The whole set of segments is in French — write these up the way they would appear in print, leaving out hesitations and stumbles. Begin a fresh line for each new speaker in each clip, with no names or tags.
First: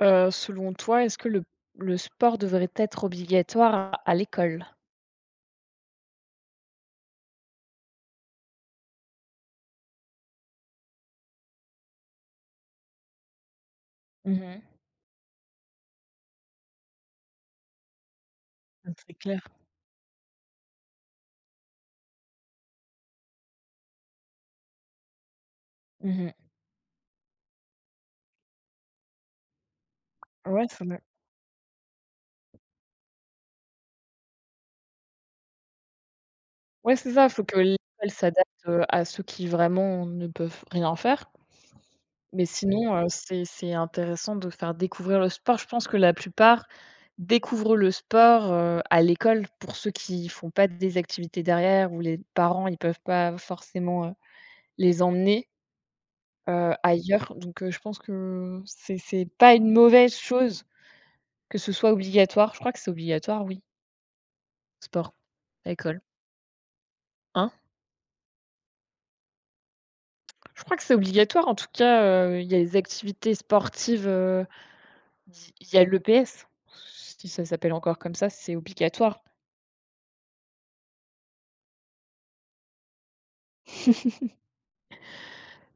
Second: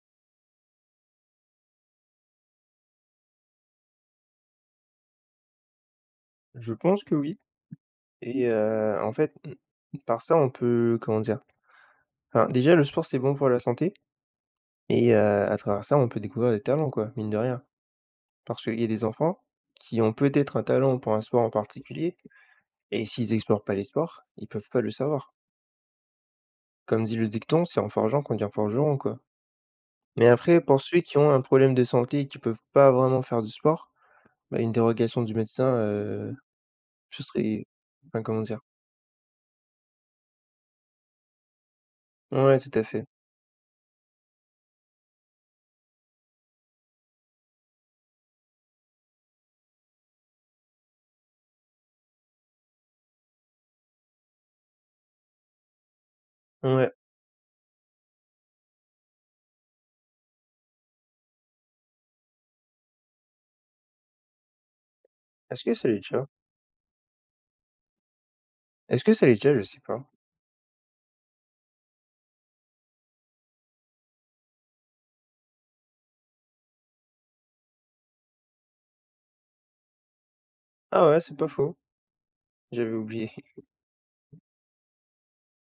Selon toi, est-ce que le sport devrait être obligatoire à l'école?
Je pense que oui et en fait, mmh, par ça, on peut comment dire? Enfin, déjà, le sport, c'est bon pour la santé
Mmh.
et à travers ça, on peut découvrir des talents, quoi, mine de rien. Parce qu'il y a des
C'est
enfants
clair.
qui ont peut-être un talent pour un sport en particulier et s'ils explorent pas les sports, ils peuvent pas le savoir.
Mmh.
Comme dit le dicton: «C'est en forgeant qu'on devient forgeron», quoi. Mais après,
Ouais,
pour
c'est vrai.
ceux qui ont un problème de santé et qui peuvent pas vraiment faire du sport, bah, une dérogation du médecin,
Ouais, c'est
ce
ça. Il faut que
serait
l'école
enfin, comment
s'adapte,
dire?
à ceux qui vraiment ne peuvent rien faire. Mais
Ouais, tout à
sinon,
fait.
c'est intéressant de faire découvrir le sport. Je pense que la plupart découvrent le sport, à l'école pour ceux qui font pas des activités derrière ou les parents, ils peuvent pas forcément, les emmener,
Ouais.
ailleurs. Donc, je pense que c'est pas une mauvaise chose. Que ce soit obligatoire, je crois que c'est obligatoire, oui, sport
Est-ce
à
que
l'école,
salut, ciao.
hein?
Est-ce que ça l'est déjà? Je sais pas.
Je crois que c'est obligatoire, en tout cas, il y a les activités sportives, il y a le l'EPS, si ça s'appelle encore comme ça, c'est obligatoire.
Ah ouais, c'est pas faux, j'avais oublié.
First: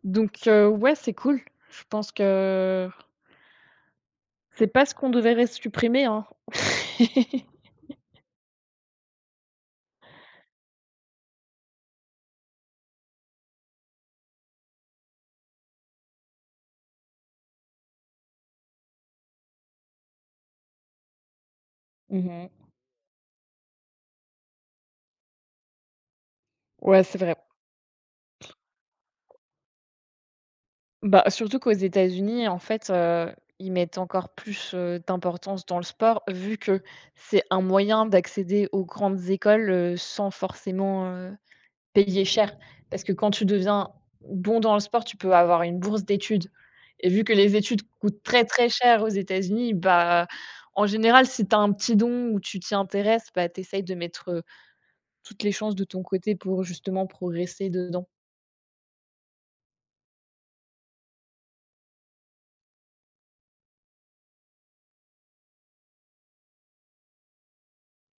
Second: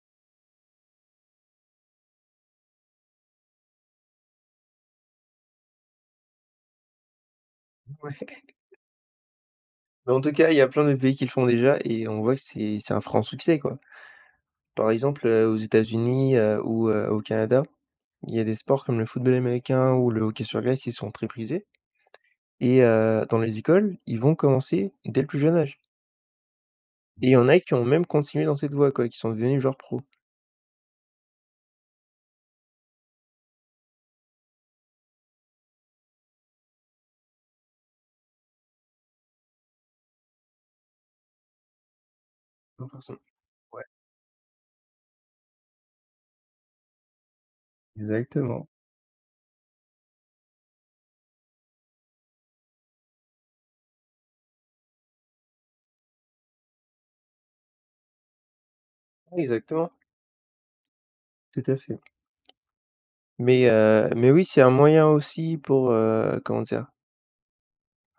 Donc ouais, c'est cool. Je pense que c'est pas ce qu'on devrait supprimer, hein.
Ouais. Mais en tout cas, il y a plein de pays qui le font déjà et on voit que c'est un franc succès, quoi. Par exemple, aux États-Unis, ou au Canada, il y a des sports comme le football américain ou le hockey sur glace, ils sont très prisés
Mmh.
et dans les écoles, ils vont commencer dès le plus jeune âge
Ouais, c'est
et il
vrai.
y en a qui ont même continué dans cette voie, quoi, qui sont devenus joueurs pro.
Bah, surtout qu'aux États-Unis, en fait, ils mettent encore plus, d'importance dans le sport, vu que c'est un moyen d'accéder aux grandes écoles, sans forcément, payer cher.
Pas
Parce que
forcément.
quand tu
Ouais.
deviens bon dans le sport, tu peux avoir une bourse d'études et vu que les études coûtent très,
Exactement.
très cher aux États-Unis, bah, en général, si tu as un petit don ou tu t'y intéresses, bah, tu essayes de mettre, toutes les chances de ton côté pour justement progresser dedans.
Ouais, exactement, tout à fait. Mais oui, c'est un moyen aussi pour, comment dire?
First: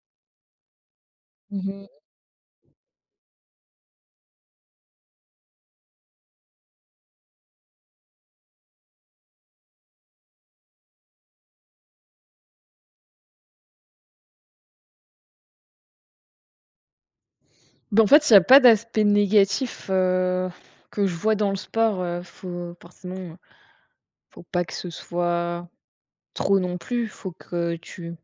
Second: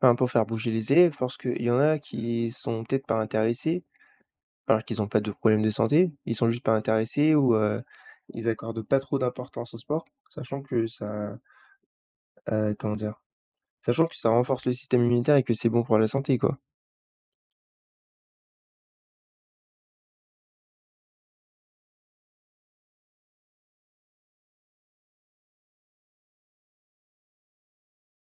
Enfin, pour faire bouger les élèves, parce qu'il y en
Mmh.
a qui sont peut-être pas intéressés, alors qu'ils ont pas de problème de santé, ils sont juste pas intéressés ou ils accordent pas trop d'importance au sport, sachant que ça, comment dire? Sachant que ça renforce le système immunitaire et que c'est bon pour la santé, quoi.
Ben en fait, il y a pas d'aspect négatif, que je vois dans le sport, faut forcément faut pas que ce soit trop non plus, faut que tu,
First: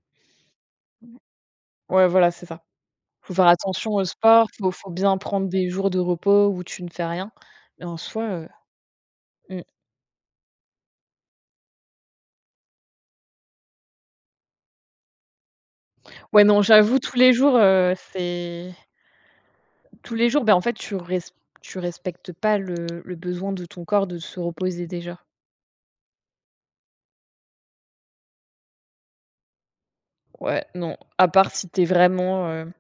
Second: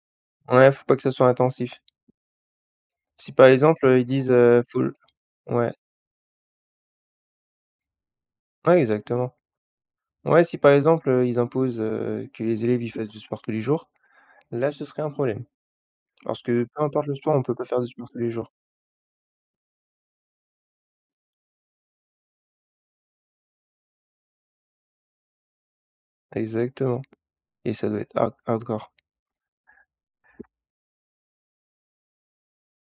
Ouais, faut pas que ça soit intensif.
ouais, voilà, c'est ça. Faut
Si
faire
par exemple,
attention au
ils disent,
sport, faut
faut
faut
l
bien prendre des
ouais.
jours de repos où tu ne fais rien, mais en soi,
Ouais, exactement.
mmh.
Ouais, si par exemple, ils imposent, que les élèves, ils fassent du sport tous les jours, là, ce serait un problème. Parce
Ouais, non,
que peu
j'avoue
importe le
tous les
sport, on peut
jours,
pas faire du sport tous les jours.
c'est tous les jours. Ben en fait, tu respectes pas le besoin de ton corps de se reposer déjà.
Exactement et ça doit être hardcore.
Ouais, non, à part si t'es vraiment,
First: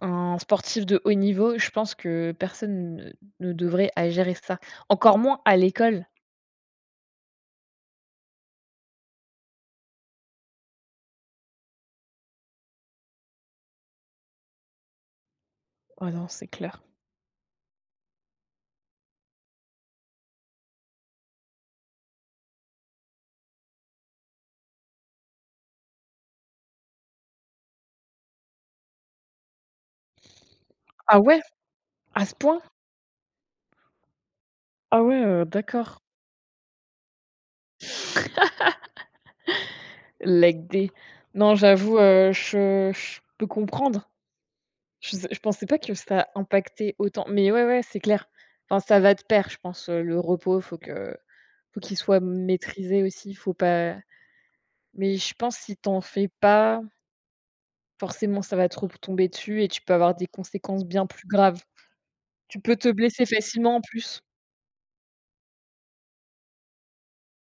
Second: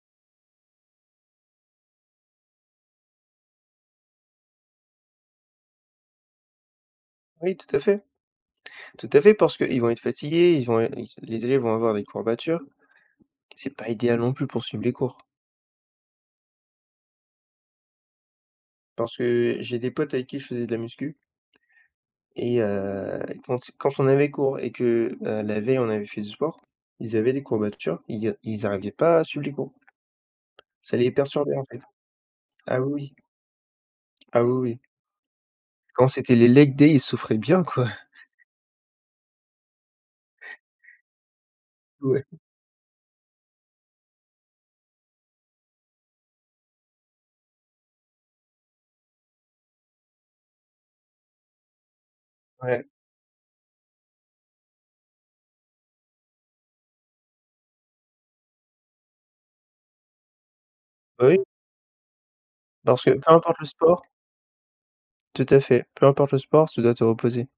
un sportif de haut niveau, je pense que personne ne devrait à gérer ça. Encore moins à l'école.
Oui, tout à fait, parce qu'ils vont être fatigués, ils vont ils les élèves vont avoir des courbatures. C'est pas idéal non plus pour suivre les cours.
Ah non, c'est clair.
Parce que j'ai des potes avec qui je faisais de la muscu et quand on avait cours et que, la veille, on avait fait du sport, ils avaient des courbatures, ils arrivaient pas à suivre les cours. Ça les
Ah ouais?
perturbait, en fait.
À ce point?
Ah oui, oui. Ah oui, oui.
Ah ouais, d'accord.
Quand c'était les leg day, ils souffraient bien, quoi.
Leg day. Non, j'avoue,
Ouais,
je peux comprendre. Je pensais pas que ça impactait autant. Mais ouais, ouais, c'est clair. Enfin, ça va de pair, je pense, le repos, faut qu'il soit
ouais.
maîtrisé aussi, faut pas, mais je pense si t'en fais pas, forcément, ça va trop tomber dessus et tu peux avoir des conséquences bien
Bah,
plus
oui,
graves. Tu peux te
parce que
blesser
peu importe le
facilement en
sport
plus.
tout à fait, peu importe le sport, tu dois te reposer.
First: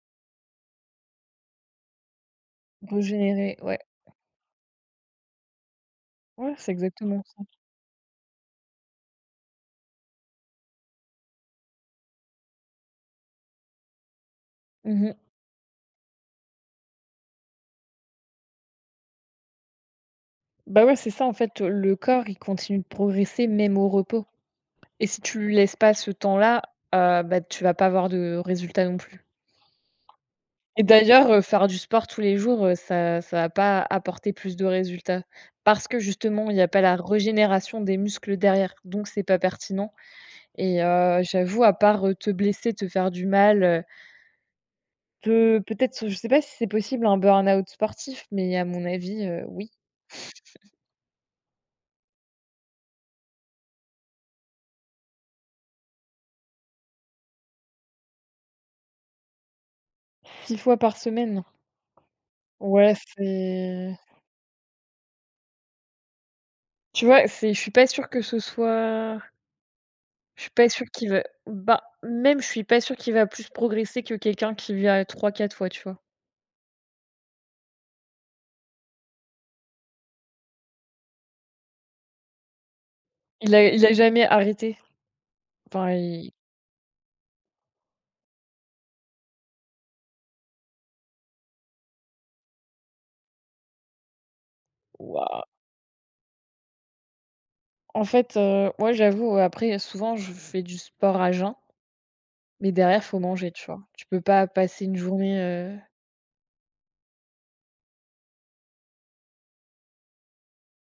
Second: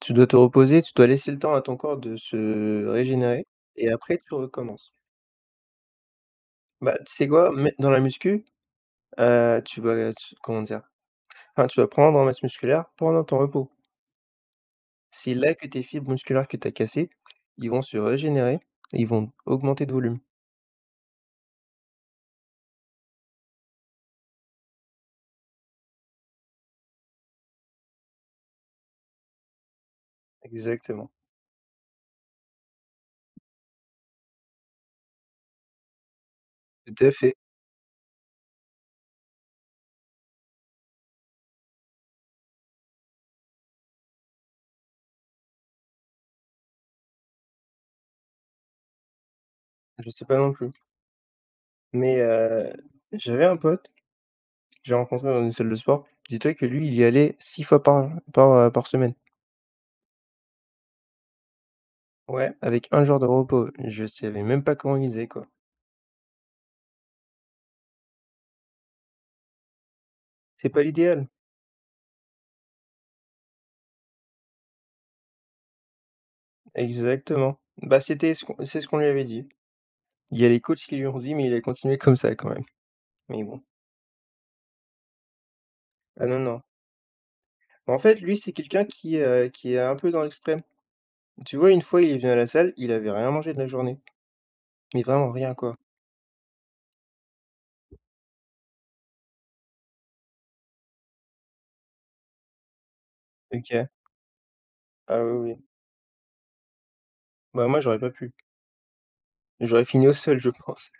Tu dois te reposer, tu dois laisser le temps à ton corps de se régénérer
Régénérer, ouais.
et après tu recommences.
Ouais, c'est
Bah, tu
exactement
sais
ça.
quoi? Mè dans la muscu, tu vas tu comment dire? Enfin, tu vas prendre en masse musculaire pendant ton repos.
Mmh.
C'est là que tes fibres musculaires que tu as cassées, ils vont se régénérer et ils vont augmenter de volume.
Bah, ouais, c'est ça en fait, le corps, il continue de progresser même au repos. Et si tu lui laisses pas ce temps-là, bah, tu vas pas avoir de résultats non plus. Et
Exactement,
d'ailleurs, faire du sport tous les jours, ça va pas apporter plus de résultats. Parce que justement, il y a pas la
tout à fait.
régénération des muscles derrière, donc c'est pas pertinent et, j'avoue, à part, te blesser, te faire du mal. Peut-être, je sais pas si c'est possible un burn-out sportif, mais à mon avis, oui.
Je sais pas non plus, mais j'avais un pote. J'ai rencontré dans une salle de sport. Dis-toi que lui, il y allait 6 fois par semaine.
6 fois par semaine.
Ouais. Avec
Ouais,
un jour de repos.
c'est,
Je savais même pas comment il faisait, quoi.
tu vois, c'est, je suis pas sûre que ce soit, je suis
C'est
pas
pas
sûre qu'il va,
l'idéal.
bah, même je suis pas sûre qu'il va plus progresser que quelqu'un qui vient trois, quatre fois, tu vois?
Exactement. Bah, c'est ce qu'on lui avait dit. Il y a les coachs qui lui ont dit, mais il a continué comme ça quand même. Mais
Il
bon.
a il a jamais arrêté. Enfin
Ah
il,
non, non. En fait, lui, c'est quelqu'un qui est un peu dans l'extrême. Tu vois, une fois, il est venu à la salle, il avait rien mangé de la journée. Mais vraiment
waouh!
rien, quoi.
En fait, moi j'avoue, après souvent je fais du sport à jeun, mais derrière faut manger, tu vois?
OK.
Tu peux pas passer une
Ah
journée,
oui, oui. Bah, moi, j'aurais pas pu. J'aurais fini au sol, je pense.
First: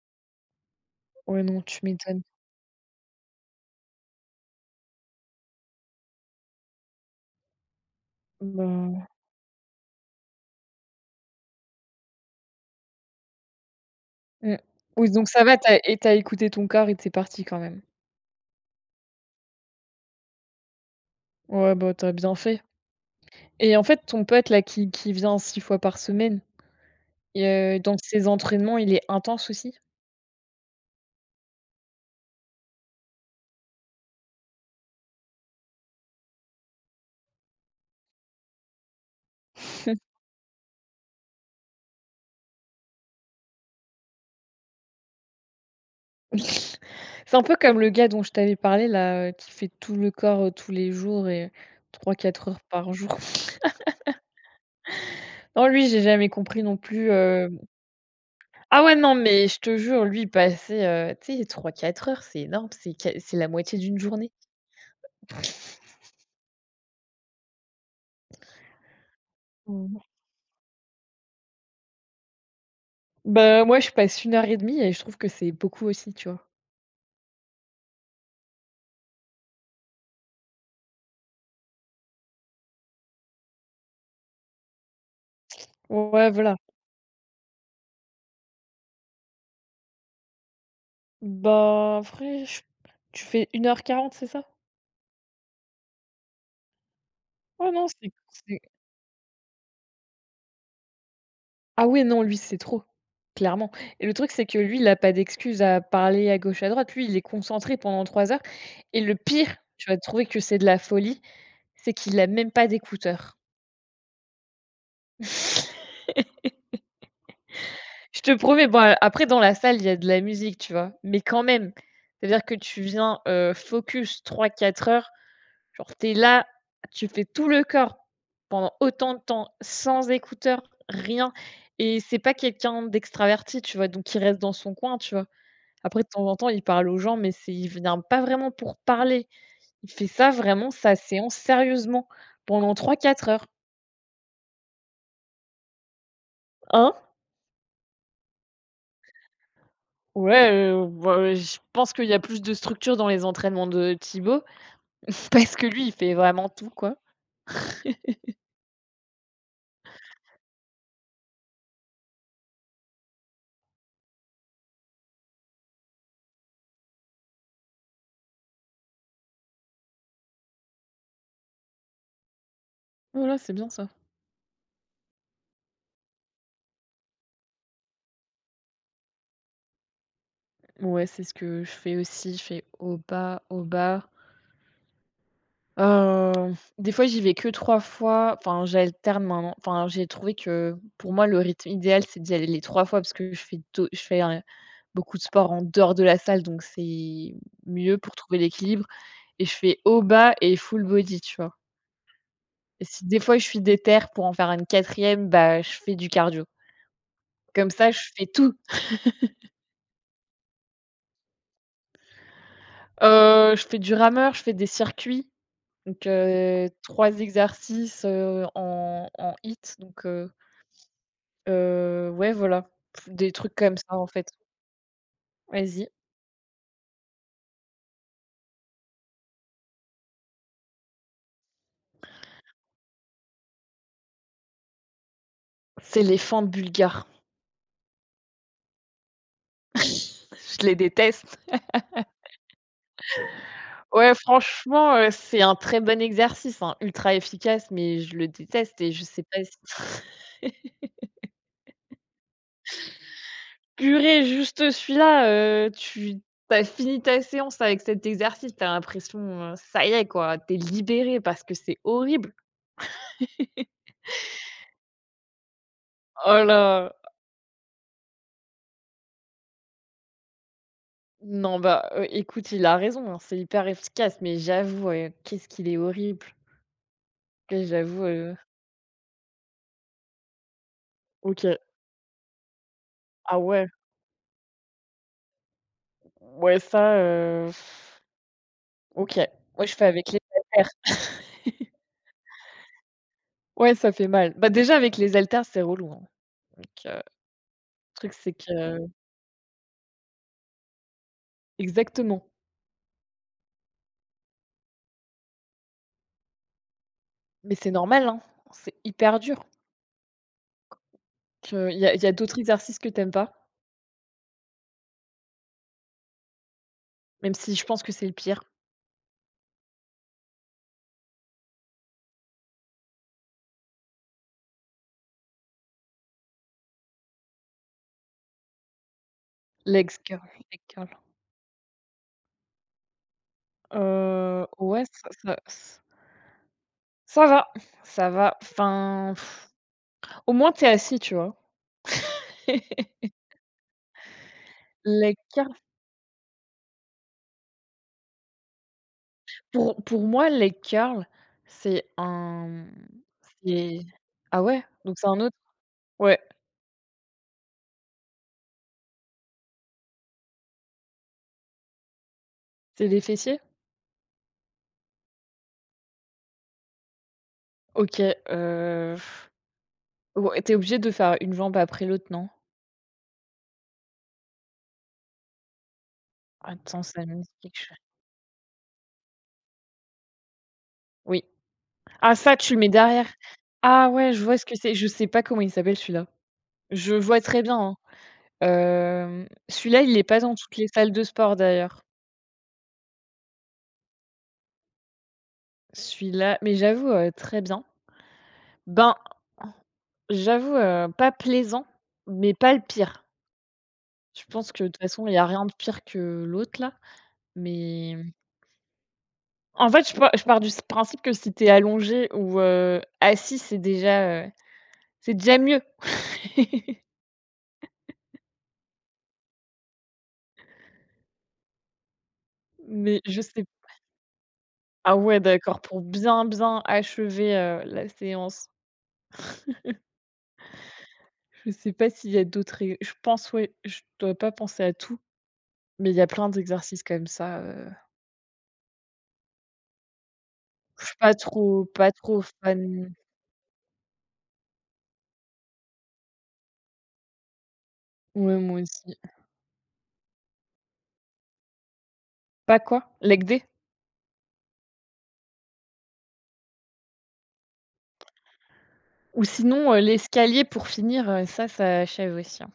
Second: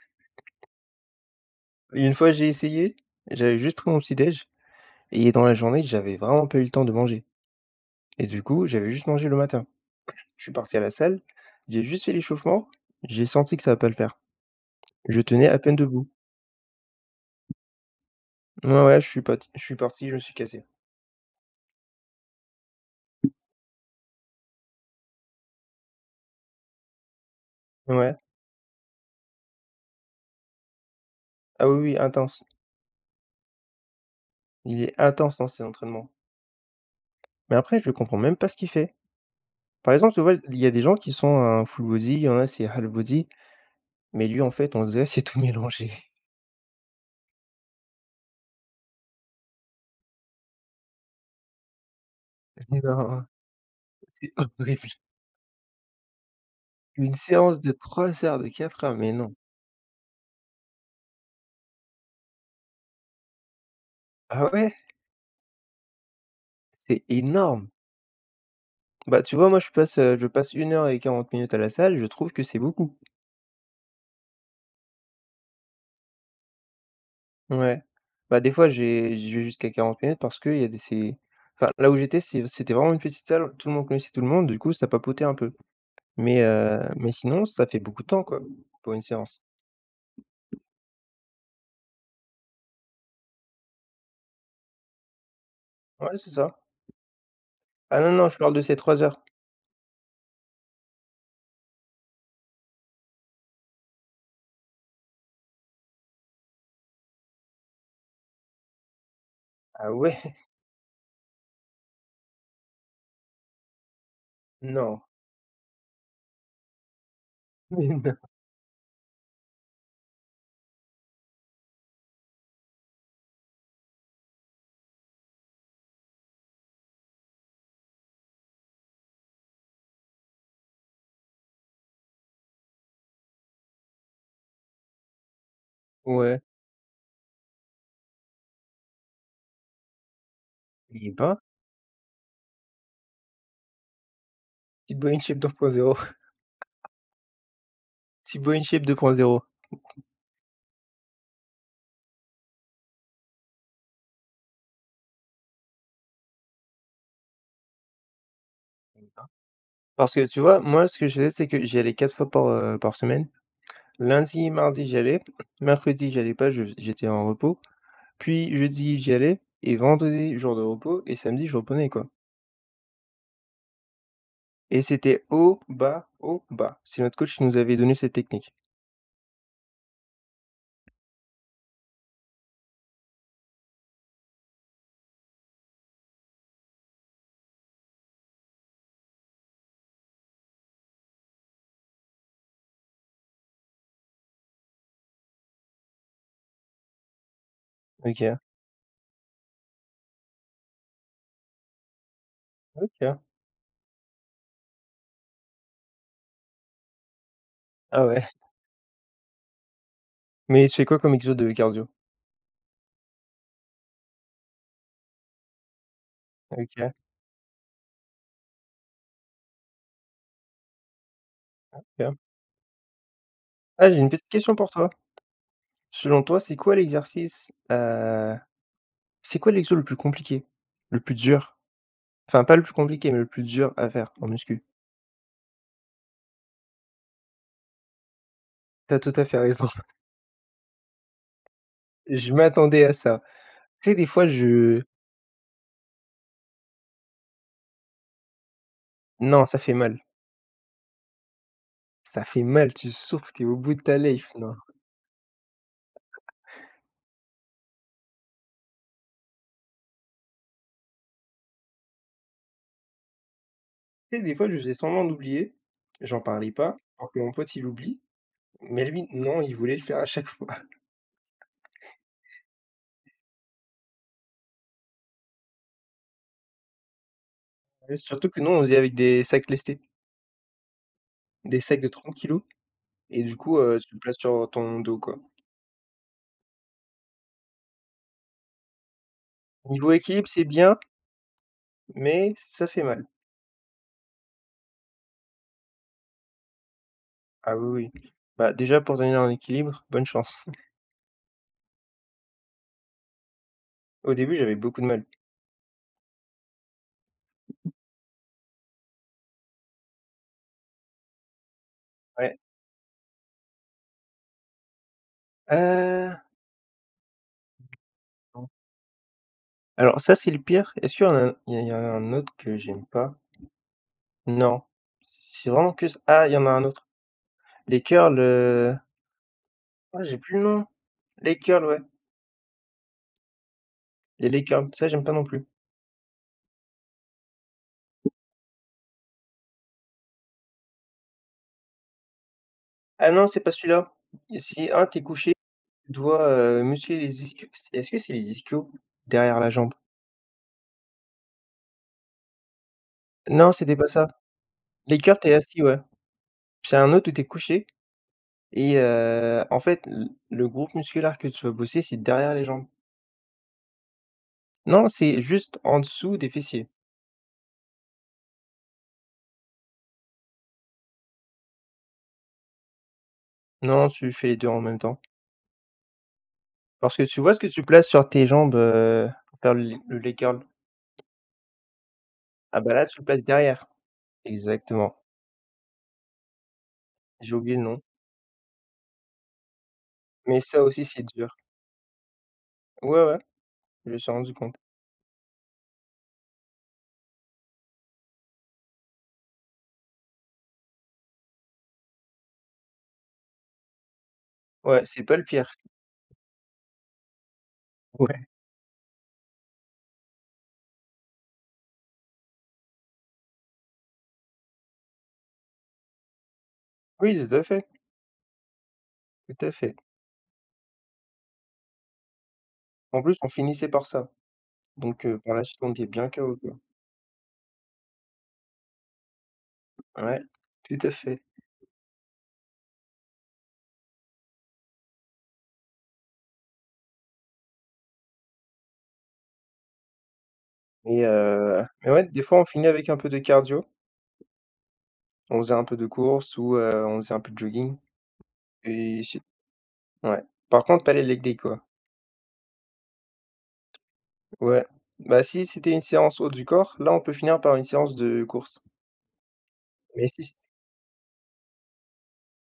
ouais non, tu
Une
m'étonnes.
fois, j'ai essayé, j'avais juste pris mon petit déj. Et dans la journée, j'avais vraiment pas eu le temps de manger et du coup, j'avais
Bah.
juste mangé le matin. Je suis parti à la salle, j'ai juste fait l'échauffement, j'ai senti que ça va pas le faire.
Mmh. Oui,
Je
donc ça
tenais
va,
à
tu
peine
as et tu
debout.
as écouté ton corps et tu es parti quand même.
Ouais, ouais, je suis parti, je me suis cassé.
Ouais, bah, tu as bien fait et en fait, ton pote là qui vient 6 fois par semaine et, dans
Ouais.
ses entraînements, il est intense aussi?
Ah oui, oui, intense. Il est intense dans ses entraînements. Mais après, je comprends même pas ce qu'il fait. Par exemple, tu vois, il y a des gens qui sont un full body, il y en a c'est half body, mais lui, en fait, on dirait c'est tout mélangé.
C'est un peu comme le gars dont je t'avais parlé là, qui fait tout le corps, tous les jours et trois quatre heures par jour.
Non, c'est horrible.
Non, lui, j'ai jamais compris non plus,
Une séance de 3 heures, de
ah
4
ouais,
heures,
non,
mais non.
mais je te jure, lui, passer, tu sais, 3-4 heures, c'est énorme, c'est la moitié d'une journée.
Ah ouais? C'est énorme! Bah, tu vois, moi, je passe,
Mmh.
heu, je passe 1 heure et 40 minutes à la salle, je trouve que c'est beaucoup.
Bah, moi, je passe une heure et demie et je trouve que c'est beaucoup aussi, tu vois?
Ouais. Bah, des fois, j'y vais jusqu'à 40 minutes parce que il y a des c'est enfin, là où j'étais, c'était vraiment une petite salle, tout le monde connaissait tout le monde, du coup, ça papotait un peu.
Ouais,
Mais
voilà.
heu, mais sinon, ça fait beaucoup de temps, quoi, pour une séance.
Bah, après je tu fais une heure quarante, c'est ça?
Ouais, c'est ça.
Ouais, non,
Ah
c'est
non, non, je parle
c'est
de ces 3 heures.
ah ouais, non, lui, c'est trop, clairement et le truc, c'est que lui, il a pas d'excuse à parler à gauche, à droite. Lui, il est concentré pendant 3 heures et le pire, tu
Ah
vas
ouais?
trouver que c'est de la folie, c'est qu'il a même pas d'écouteurs.
Non, mais non.
Je te promets, bon, a après dans la salle, il y a de la musique, tu vois? Mais quand même, c'est-à-dire que tu viens, focus 3-4 heures, genre, t'es là, tu fais tout le corps pendant autant de temps, sans écouteurs, rien et c'est pas quelqu'un d'extraverti, tu vois? Donc il reste dans son coin, tu vois? Après de temps en
Ouais.
temps, il parle aux gens, mais c'est il vient pas vraiment pour parler. Il fait ça vraiment, sa
Eh
séance,
ben,
sérieusement, pendant 3-4 heures.
T Boy in Shape 2.0, zéro
Hein?
Boy in Shape 2.0.
Ouais, bah, je pense qu'il y a plus de structure dans les entraînements de Thibaut, parce que lui, il fait vraiment tout, quoi.
Parce que tu vois, moi, ce que je faisais, c'est que j'y allais 4 fois par semaine. Lundi, mardi, j'y allais. Mercredi, j'y allais pas, je j'étais en repos. Puis jeudi, j'y allais et vendredi, jour de repos et samedi, je reprenais, quoi.
Voilà, c'est bien ça.
Et c'était haut, bas, haut, bas. C'est notre coach qui nous avait donné cette technique.
Ouais, c'est ce que je fais aussi, je fais au bas, au bas. Des fois, j'y vais que 3 fois. Enfin, j'alterne maintenant. Enfin, j'ai trouvé que, pour moi, le rythme idéal, c'est d'y aller les 3 fois parce que je fais do je fais un beaucoup de sport en dehors de la salle, donc c'est mieux pour
OK,
trouver l'équilibre et je fais haut, bas et full body, tu vois? Et si
OK.
des fois je suis déter pour en faire une quatrième, bah, je fais du cardio. Comme ça, je
Ah ouais.
fais tout.
Mais tu fais quoi comme exo de cardio?
Je fais du rameur, je fais des circuits, donc,
OK,
3 exercices, en hit donc.
OK.
Ouais, voilà, des trucs comme
Ah,
ça,
j'ai
en
une
fait.
petite question pour toi.
Vas-y.
Selon toi, c'est quoi l'exercice, c'est quoi l'exo le plus compliqué? Le plus dur? Enfin, pas le plus compliqué, mais le plus dur à faire en muscu.
C'est les fentes bulgares.
T'as tout à fait raison.
Je les déteste.
Je m'attendais à ça. Tu sais, des
Ouais,
fois, je
franchement, c'est un très bon exercice, hein, ultra efficace, mais je le déteste et je sais pas
non,
si
ça fait mal. Ça fait mal, tu souffres, tu es au bout de ta
purée,
life, non.
juste celui-là, heu, tu tu as fini ta séance avec cet exercice, tu as l'impression, ça y est, quoi, tu es libéré parce que c'est horrible.
Tu sais, des fois, je faisais semblant d'oublier, j'en
Oh
parlais pas
là!
pour que mon pote, il oublie, mais lui, non, il voulait le faire à chaque fois.
Non, bah, écoute, il a raison, hein, c'est hyper efficace, mais j'avoue, ouais, qu'est-ce qu'il est horrible. Ouais,
Et
j'avoue,
surtout que non, on faisait avec des sacs lestés,
OK.
des sacs de 30 kilos. Et du
Ah
coup,
ouais,
tu le places sur ton dos, quoi.
ouais ça, OK. Moi je fais
Niveau
avec les
équilibre, c'est
haltères.
bien, mais ça fait mal.
Ouais, ça fait mal. Bah, déjà avec les haltères, c'est relou, hein. Donc, le
Ah oui, oui.
truc c'est
Bah,
que
déjà pour tenir un équilibre, bonne chance.
exactement.
Au début, j'avais beaucoup de mal.
Mais c'est normal, hein, c'est hyper dur. Que il y a d'autres
Ouais.
exercices que tu aimes pas,
Heu,
même si je pense que c'est le pire.
alors ça, c'est le pire. Est-ce qu'il y en a il y en a un autre que j'aime pas? Non, c'est vraiment que ç ah, il y en a un autre. Les curls,
Legs
ah, j'ai
curl,
plus le
leg
nom.
curl.
Les curls, ouais, il y a les curls,
Ouais,
ça, j'aime pas non plus.
ça va, ça va. Enfin, au moins tu es assis, tu vois?
Ah non, c'est pas celui-là. Si un, t'es
Leg
couché,
curl.
tu dois, muscler les ischios. Est-ce que c'est les ischios? Derrière la jambe.
Pour moi, les curls, c'est un,
Non, c'était
c'est,
pas ça.
ah ouais?
Les
Donc c'est
curls,
un
t'es
autre?
assis, ouais.
Ouais,
Puis il y a un autre où t'es couché. Et en fait, l le groupe musculaire que tu vas bosser, c'est derrière les jambes.
c'est les fessiers?
Non, c'est juste en dessous des fessiers.
OK, heu, ouais, tu obligé de faire une jambe après l'autre, non?
Non, tu fais les 2 en même temps.
Attends,
Parce que
ça me
tu
dit
vois ce que
quelque
tu
chose.
places sur tes jambes, pour faire le leg curl?
Oui. Ah ça, tu le
Ah
mets
bah là, tu le
derrière?
places derrière.
Ah ouais, je vois ce que c'est. Je
Exactement.
sais pas comment il s'appelle celui-là. Je vois
J'ai
très
oublié
bien,
le
hein.
nom.
Celui-là, il est pas dans
Mais
toutes
ça
les
aussi,
salles de
c'est dur.
sport d'ailleurs.
Ouais, ouais, je me suis rendu compte.
Celui-là mais j'avoue, très bien. Ben, j'avoue, pas plaisant, mais pas le pire. Je pense que de toute
Ouais, c'est
façon, il y
pas
a
le
rien
pire.
de pire que l'autre là, mais
Ouais.
en fait, je pars du s principe que si tu es allongé ou, assis, c'est déjà mieux.
Oui, tout à fait, tout à fait.
Mais
En plus,
je
on
sais,
finissait par ça.
ah
Donc
ouais,
par la suite,
d'accord,
on
pour
était bien
bien,
KO, quoi.
bien achever, la séance.
Ouais, tout à fait.
Je sais pas s'il y a d'autres ré je pense ouais, je dois pas penser à tout, mais il y a plein d'exercices comme ça, je suis
Et
pas trop
mais
pas
ouais,
trop
des fois, on finit avec
fan.
un peu de cardio. On faisait un peu de course ou on faisait un peu de jogging
Ouais, moi aussi.
et si ouais. Par contre, pas les leg day, quoi.
Pas quoi? Leg day?
Ouais. Bah, si c'était une séance haut du corps, là, on peut finir par une séance de course.
Ou sinon,
Mais si c
l'escalier pour finir, ça, ça achève aussi, hein.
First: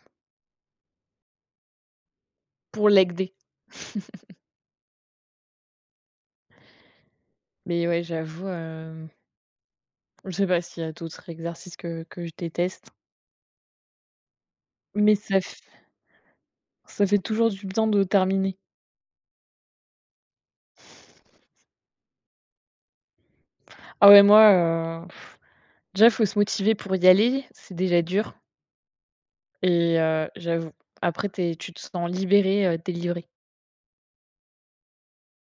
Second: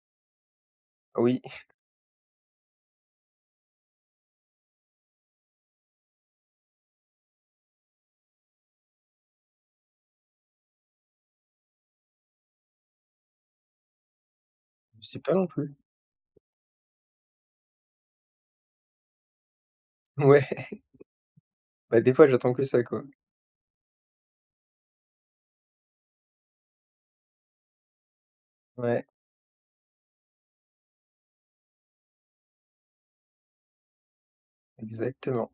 oui,
Pour leg day. Mais ouais, j'avoue, je sais pas s'il y a d'autres exercices que je déteste,
je
mais
sais pas non plus.
ça fait toujours du bien de terminer.
Ouais, bah, des fois, j'attends que ça, quoi.
Ah ouais, moi, déjà, faut se motiver pour y aller, c'est déjà dur
Ouais,
et, j'avoue, après t'es tu te sens libéré, délivré.
exactement.